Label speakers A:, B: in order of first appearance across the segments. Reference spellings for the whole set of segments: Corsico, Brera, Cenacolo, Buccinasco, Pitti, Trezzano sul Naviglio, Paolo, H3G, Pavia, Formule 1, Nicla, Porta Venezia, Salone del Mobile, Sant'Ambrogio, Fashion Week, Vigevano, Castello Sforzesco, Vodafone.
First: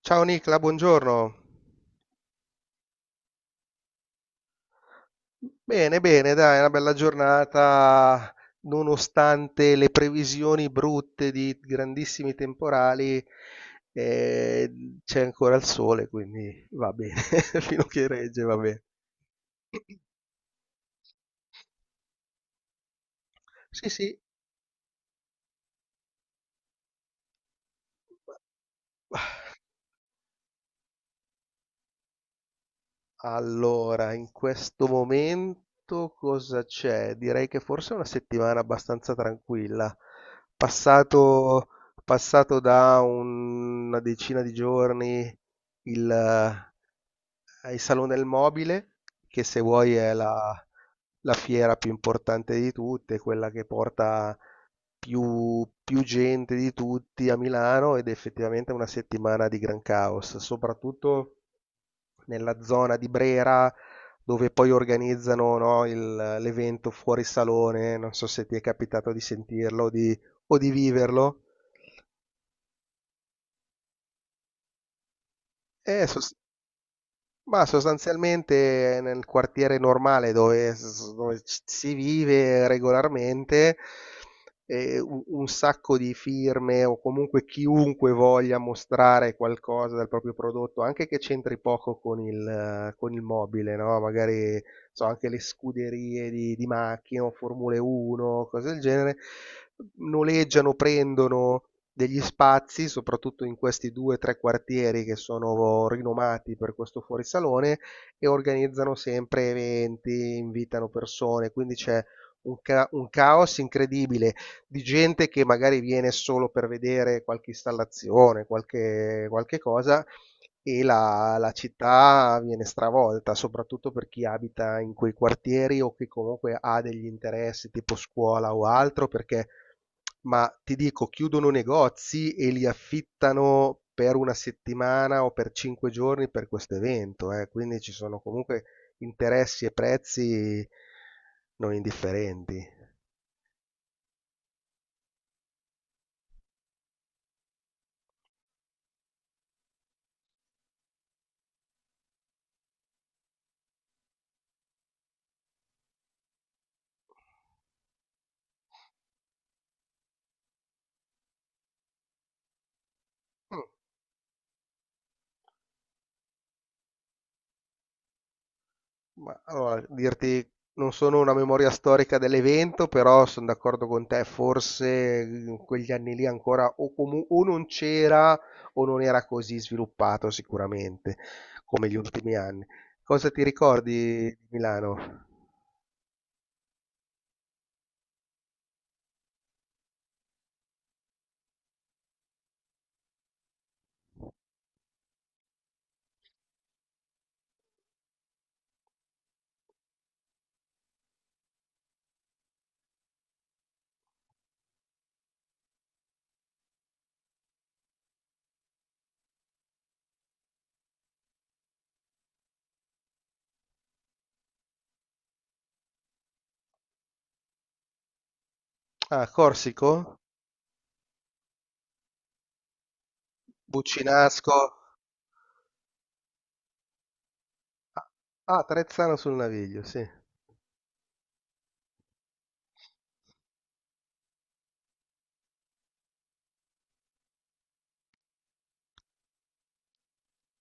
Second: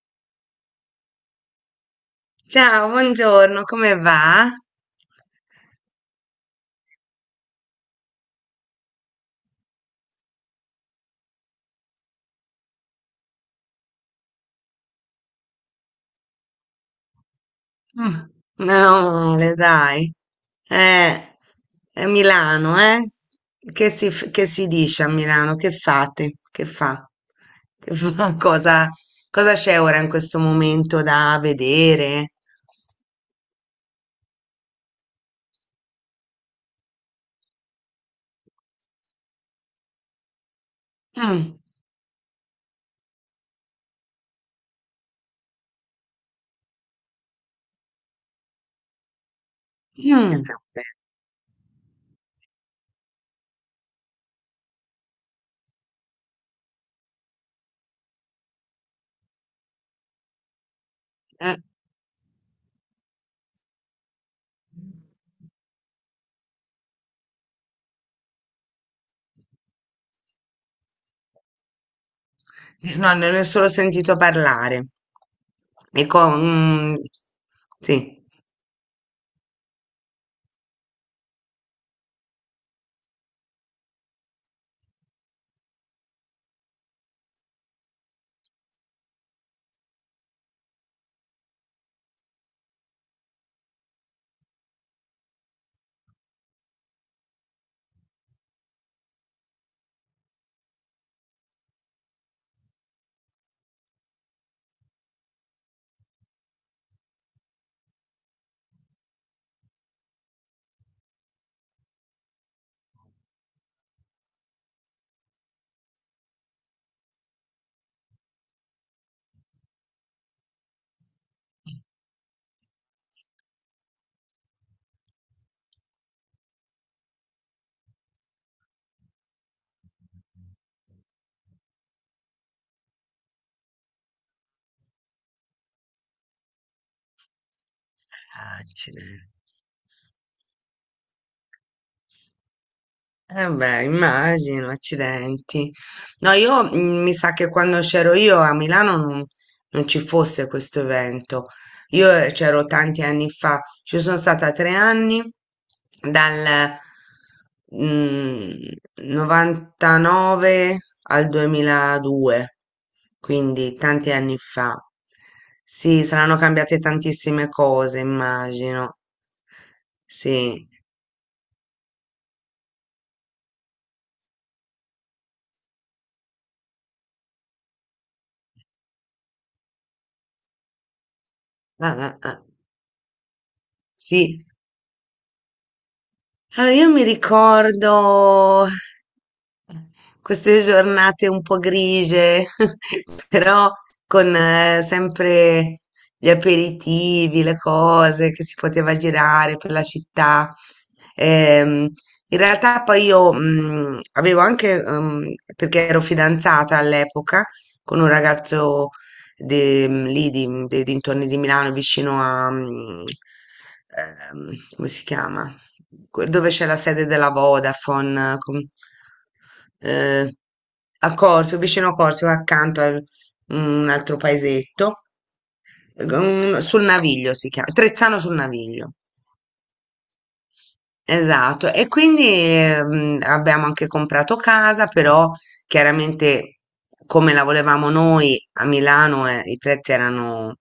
A: Ciao Nicla, buongiorno.
B: Ciao, buongiorno, come va?
A: Bene, bene, dai, è una bella giornata, nonostante le previsioni brutte di grandissimi temporali, eh, c'è ancora il sole, quindi va bene, fino a che
B: Mm,
A: regge, va bene.
B: Meno male, dai. Eh, è Milano, eh?
A: Sì, sì.
B: Che si dice a Milano? Che fate? Che fa? Che fa? Cosa c'è ora in questo momento da vedere?
A: Allora, in questo momento cosa c'è? Direi che forse è una settimana abbastanza tranquilla.
B: Mm,
A: Passato, passato da una decina di giorni il, eh, il Salone del Mobile, che se vuoi è la,
B: mm,
A: la fiera più importante di tutte, quella che porta più gente di tutti a Milano ed effettivamente è una settimana di gran caos, soprattutto
B: eh,
A: nella zona di Brera dove poi organizzano, no, l'evento fuori salone, non so se ti è capitato di sentirlo o di viverlo.
B: No, ne ho solo sentito parlare.
A: Eh,
B: E con...
A: sos-
B: mm,
A: Ma
B: sì.
A: sostanzialmente nel quartiere normale dove si vive regolarmente, un sacco di firme o comunque chiunque voglia mostrare qualcosa del proprio prodotto, anche che c'entri poco con con il mobile, no? Magari so, anche le scuderie di macchine o Formule 1, cose del genere, noleggiano, prendono degli spazi, soprattutto in questi due o tre quartieri che sono rinomati per questo fuorisalone e organizzano sempre eventi, invitano persone, quindi c'è un caos incredibile di gente che magari viene solo per vedere qualche installazione, qualche cosa e la città viene stravolta, soprattutto per chi abita in quei quartieri o che comunque ha degli interessi tipo scuola o altro, perché ma ti dico, chiudono negozi e li affittano per una settimana o per 5 giorni per questo evento, eh. Quindi ci sono
B: Ah,
A: comunque
B: ce n'è.
A: interessi e prezzi non indifferenti.
B: Eh beh, immagino, accidenti. No, io mi sa che quando c'ero io a Milano non ci fosse questo evento. Io c'ero tanti anni fa, ci sono stata tre anni, dal mm, 99 al 2002,
A: Mm.
B: quindi tanti anni fa. Sì, saranno cambiate tantissime cose, immagino.
A: Ma allora, dirti,
B: Sì.
A: non sono una memoria storica dell'evento, però sono d'accordo con te, forse in quegli anni lì ancora o, o non c'era o non era così sviluppato sicuramente come gli
B: Ah, ah,
A: ultimi
B: ah.
A: anni. Cosa ti ricordi
B: Sì.
A: di Milano?
B: Allora, io mi ricordo queste giornate un po' grigie, però con sempre gli aperitivi, le cose che si poteva girare per la città. Ehm, In realtà poi io avevo anche, perché ero fidanzata all'epoca con un ragazzo lì dei dintorni di Milano, vicino a, come si chiama? Dove c'è la sede della Vodafone,
A: Ah, Corsico?
B: eh, a Corso, vicino a Corso, accanto a un altro
A: Buccinasco?
B: paesetto, sul Naviglio si chiama,
A: Ah,
B: Trezzano sul
A: ah,
B: Naviglio.
A: Trezzano sul Naviglio, sì.
B: Esatto, e quindi abbiamo anche comprato casa, però chiaramente come la volevamo noi a Milano i prezzi erano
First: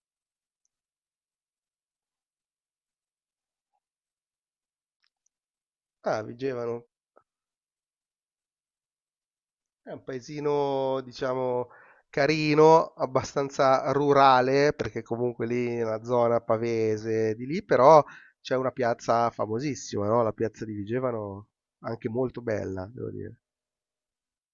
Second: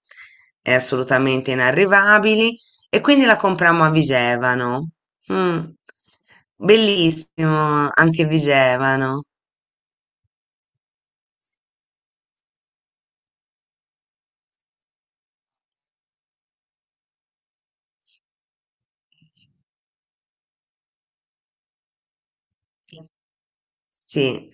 B: assolutamente inarrivabili e quindi la comprammo a Vigevano. Mm.
A: Ah, Vigevano.
B: Bellissimo anche Vigevano.
A: È un paesino, diciamo, carino, abbastanza rurale, perché comunque lì è una zona pavese di lì, però c'è una piazza famosissima, no? La piazza di Vigevano, anche molto bella, devo dire.
B: Sì,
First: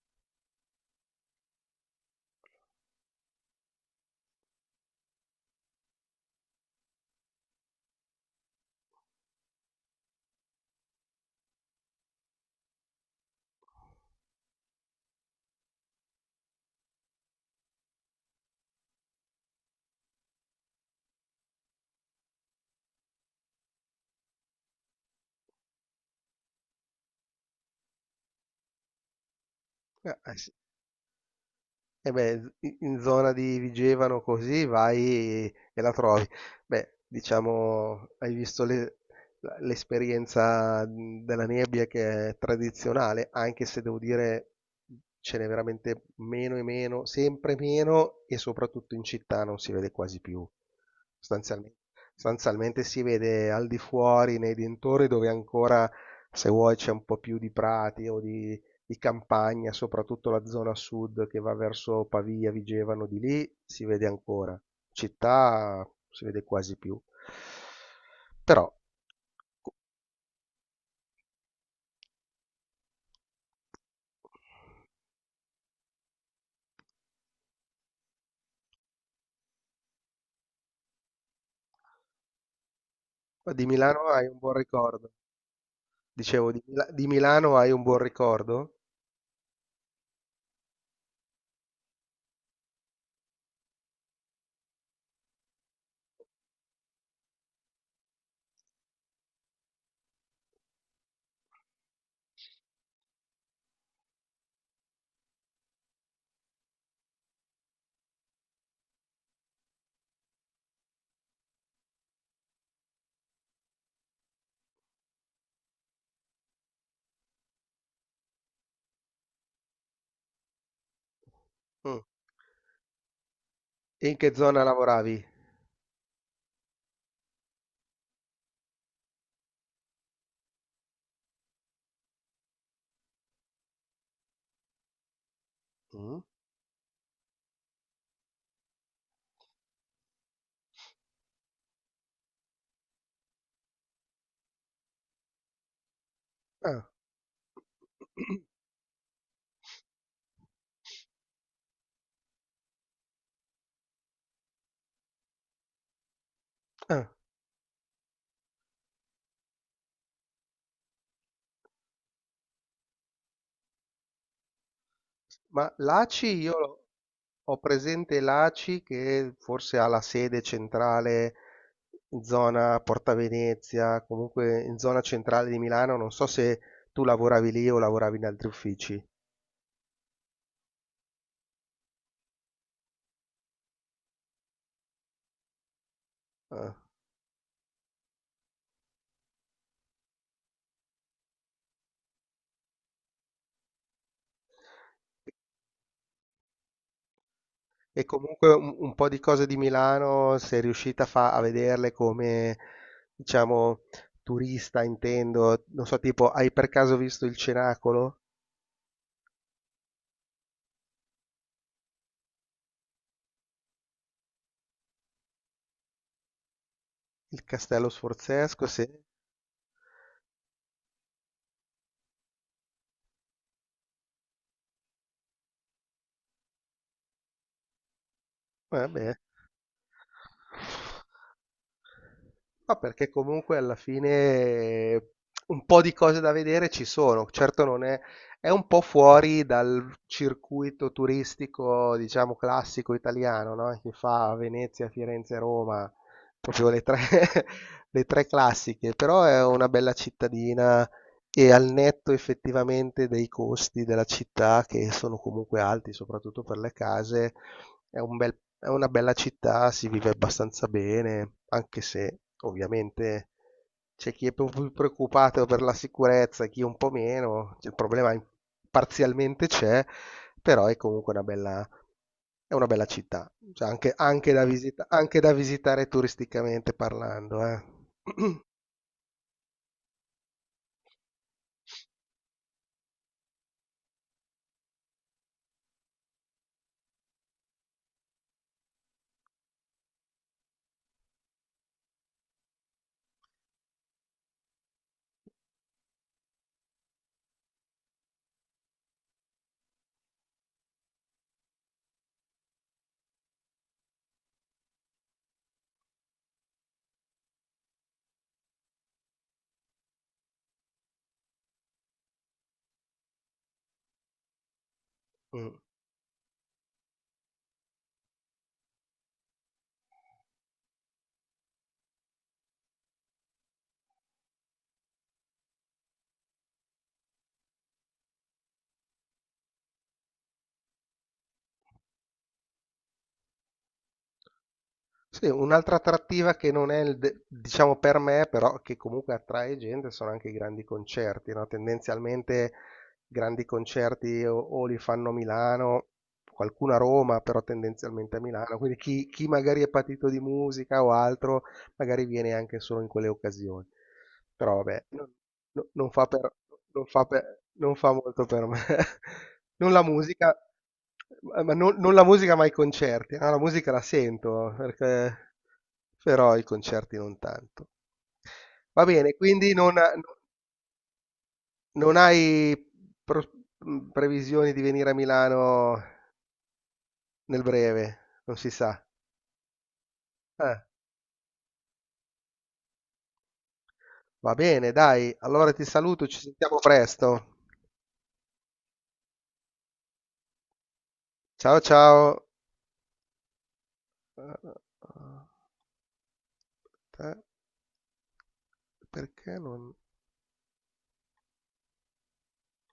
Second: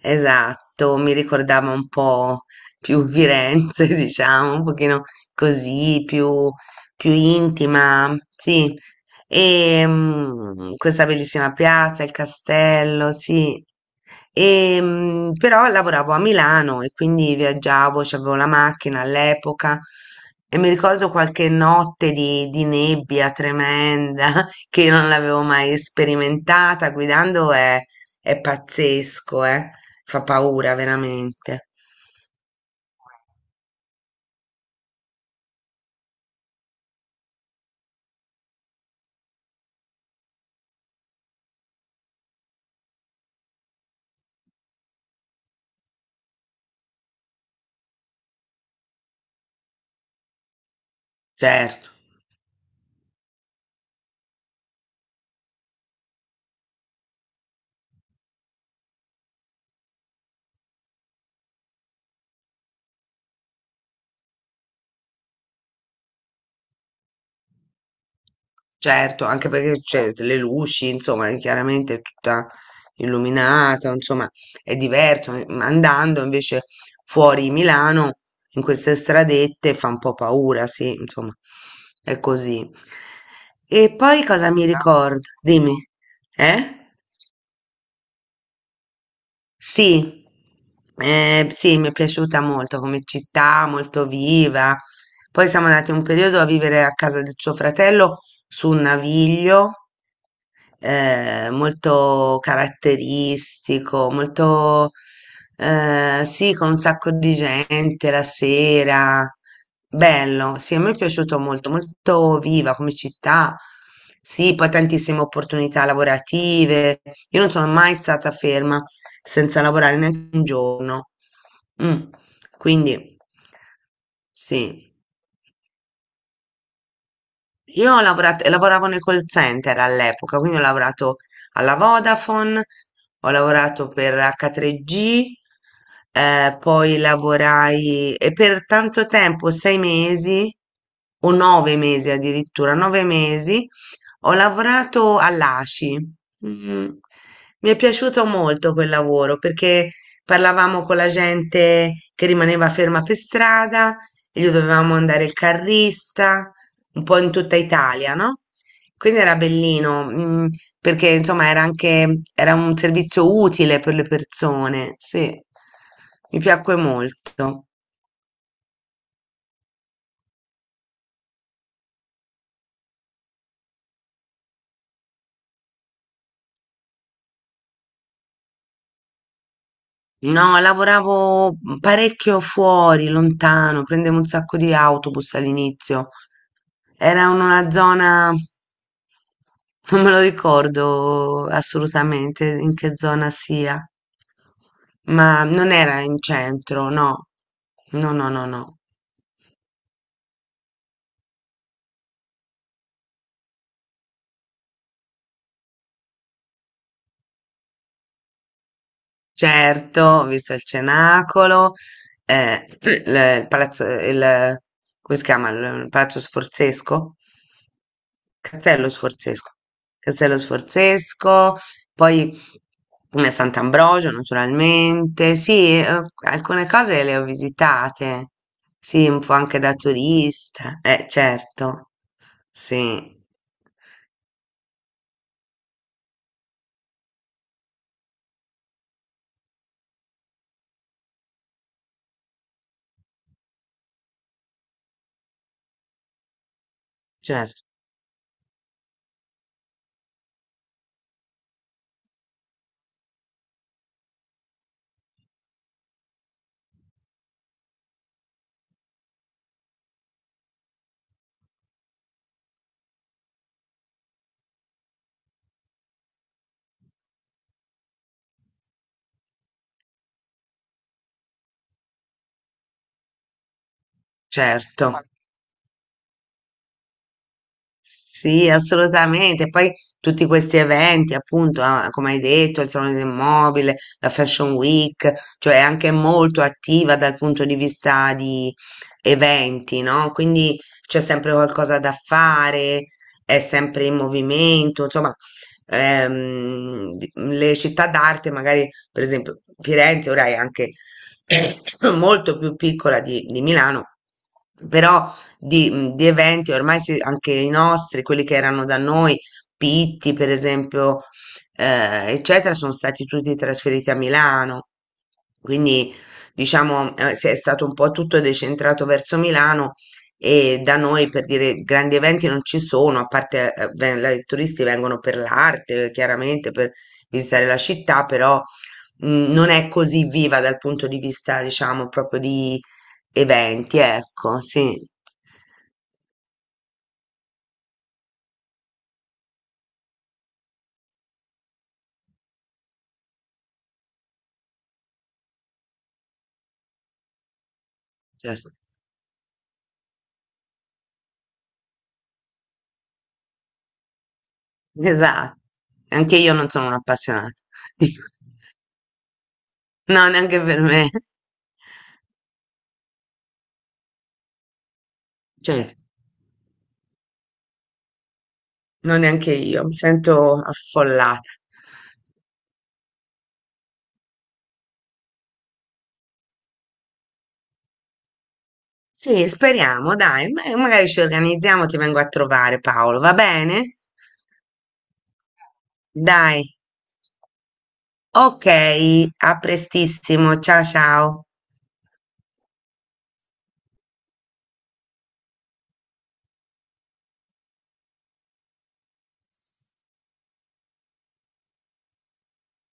B: esatto, mi ricordava un po' più Firenze, diciamo, un pochino così, più intima, sì. E questa bellissima piazza, il castello, sì. E, però lavoravo a Milano e quindi viaggiavo, c'avevo la macchina all'epoca e mi ricordo qualche notte di nebbia tremenda che io non l'avevo mai sperimentata guidando è pazzesco, eh. Fa
A: Sì.
B: paura veramente.
A: E beh, in zona di Vigevano così vai e la trovi. Beh, diciamo, hai visto l'esperienza della nebbia che è tradizionale, anche se devo dire ce n'è veramente meno e meno, sempre meno e soprattutto in città non si vede quasi più. Sostanzialmente,
B: Certo,
A: sostanzialmente si vede al di fuori, nei dintorni dove ancora, se vuoi, c'è un po' più di prati o di campagna, soprattutto la zona sud che va verso Pavia, Vigevano, di lì si vede ancora. Città si vede quasi più. Però
B: certo, anche perché c'è le luci, insomma, è chiaramente tutta illuminata, insomma, è diverso. Ma andando invece fuori Milano, in queste stradette, fa un po' paura, sì, insomma, è così.
A: di
B: E
A: Milano
B: poi
A: hai un
B: cosa
A: buon
B: mi Ah,
A: ricordo.
B: ricordo? Dimmi,
A: Dicevo, di,
B: eh?
A: Mila- di Milano hai un buon ricordo?
B: Sì, sì, mi è piaciuta molto come città, molto viva. Poi siamo andati un periodo a vivere a casa del suo fratello su un naviglio molto caratteristico, molto, sì, con un sacco di gente la sera. Bello, sì, a me è piaciuto molto, molto viva come città. Sì, poi tantissime opportunità lavorative. Io non sono mai stata ferma senza lavorare neanche un giorno.
A: Mm.
B: Mm. Quindi,
A: E in che zona
B: sì.
A: lavoravi?
B: Io ho lavorato, lavoravo nel call center all'epoca, quindi ho lavorato alla Vodafone, ho lavorato per H3G,
A: Mm.
B: poi lavorai e per tanto tempo, sei mesi o nove mesi addirittura, nove mesi, ho lavorato all'ASI.
A: Ah.
B: Mm. Mi è piaciuto molto quel lavoro perché parlavamo con la gente che rimaneva ferma per strada e gli dovevamo andare il carrista, un
A: Ah.
B: po' in tutta Italia, no? Quindi era bellino, perché insomma era un servizio utile per le persone, sì.
A: Ma l'ACI
B: Mi
A: io
B: piacque
A: l'ho Ho
B: molto.
A: presente l'ACI che forse ha la sede centrale in zona Porta Venezia, comunque in zona centrale di Milano, non so se tu lavoravi lì o lavoravi in altri uffici.
B: No, lavoravo parecchio fuori, lontano, prendevo un sacco di autobus all'inizio.
A: Ah.
B: Era in una zona, non me lo ricordo assolutamente in che zona sia, ma non era in centro, no.
A: E
B: No, no, no,
A: comunque un,
B: no.
A: un po' di cose di Milano, sei riuscita a vederle come, diciamo, turista, intendo, non so, tipo, hai per caso visto il Cenacolo,
B: Certo, ho visto il Cenacolo, il palazzo, come si chiama? Il palazzo Sforzesco.
A: il Castello Sforzesco? Sì,
B: Castello Sforzesco. Castello Sforzesco, poi Sant'Ambrogio naturalmente. Sì, alcune cose le ho visitate. Sì,
A: vabbè.
B: un po' anche da turista. Certo.
A: Ma perché
B: Sì,
A: comunque alla fine un po' di cose da vedere ci sono, certo non è, è un po' fuori dal circuito turistico, diciamo, classico italiano, no? Che fa Venezia, Firenze, Roma, proprio le tre,
B: certo,
A: le tre classiche, però è una bella cittadina e al netto effettivamente dei costi della città che sono comunque alti, soprattutto per le case, è una bella città, si vive abbastanza bene, anche se ovviamente c'è chi è più preoccupato per la sicurezza, chi un po' meno, il problema parzialmente c'è, però è comunque è una bella città, cioè, anche, anche da visita-
B: certo.
A: anche da visitare turisticamente parlando, eh.
B: Sì, assolutamente. Poi tutti questi eventi, appunto, ah, come hai detto, il Salone del Mobile, la Fashion Week, cioè è anche molto attiva dal punto di vista di eventi, no? Quindi c'è sempre qualcosa da fare, è sempre in movimento, insomma, le città d'arte, magari, per esempio, Firenze ora è anche molto più piccola di Milano, però di eventi, anche i nostri, quelli che erano da noi, Pitti per esempio, eccetera, sono stati tutti trasferiti a Milano.
A: Mm.
B: Quindi diciamo si è stato un po' tutto decentrato verso Milano e da noi per dire grandi eventi non ci sono, a parte i turisti vengono per l'arte, chiaramente per visitare la città, però non è così viva dal punto di vista, diciamo, proprio di eventi, ecco, sì.
A: Sì, un'altra attrattiva che non è, diciamo per me, però che comunque attrae gente sono anche i grandi concerti, no? Tendenzialmente grandi concerti o li fanno a Milano, qualcuno a Roma, però tendenzialmente a
B: Certo.
A: Milano. Quindi chi magari è patito di musica o altro, magari viene anche solo in quelle occasioni. Però vabbè,
B: esa
A: non- non fa
B: Anche io
A: per-
B: non sono un'appassionata.
A: non fa
B: Dico,
A: molto per me. Non la
B: no,
A: musica,
B: neanche per me.
A: ma non la musica, ma i concerti. Ah, la musica la sento, perché,
B: Certo,
A: però i concerti non tanto. Va
B: no,
A: bene,
B: neanche
A: quindi
B: io. Mi
A: non,
B: sento affollata.
A: non hai pro- previsioni di venire a Milano nel breve, non si sa.
B: Sì, speriamo, dai.
A: Eh,
B: Magari ci organizziamo, ti vengo a trovare, Paolo, va bene?
A: va bene, dai, allora ti saluto, ci
B: Dai.
A: sentiamo presto.
B: Ok, a prestissimo. Ciao ciao.
A: Ciao ciao. Eh, eh, Perché non.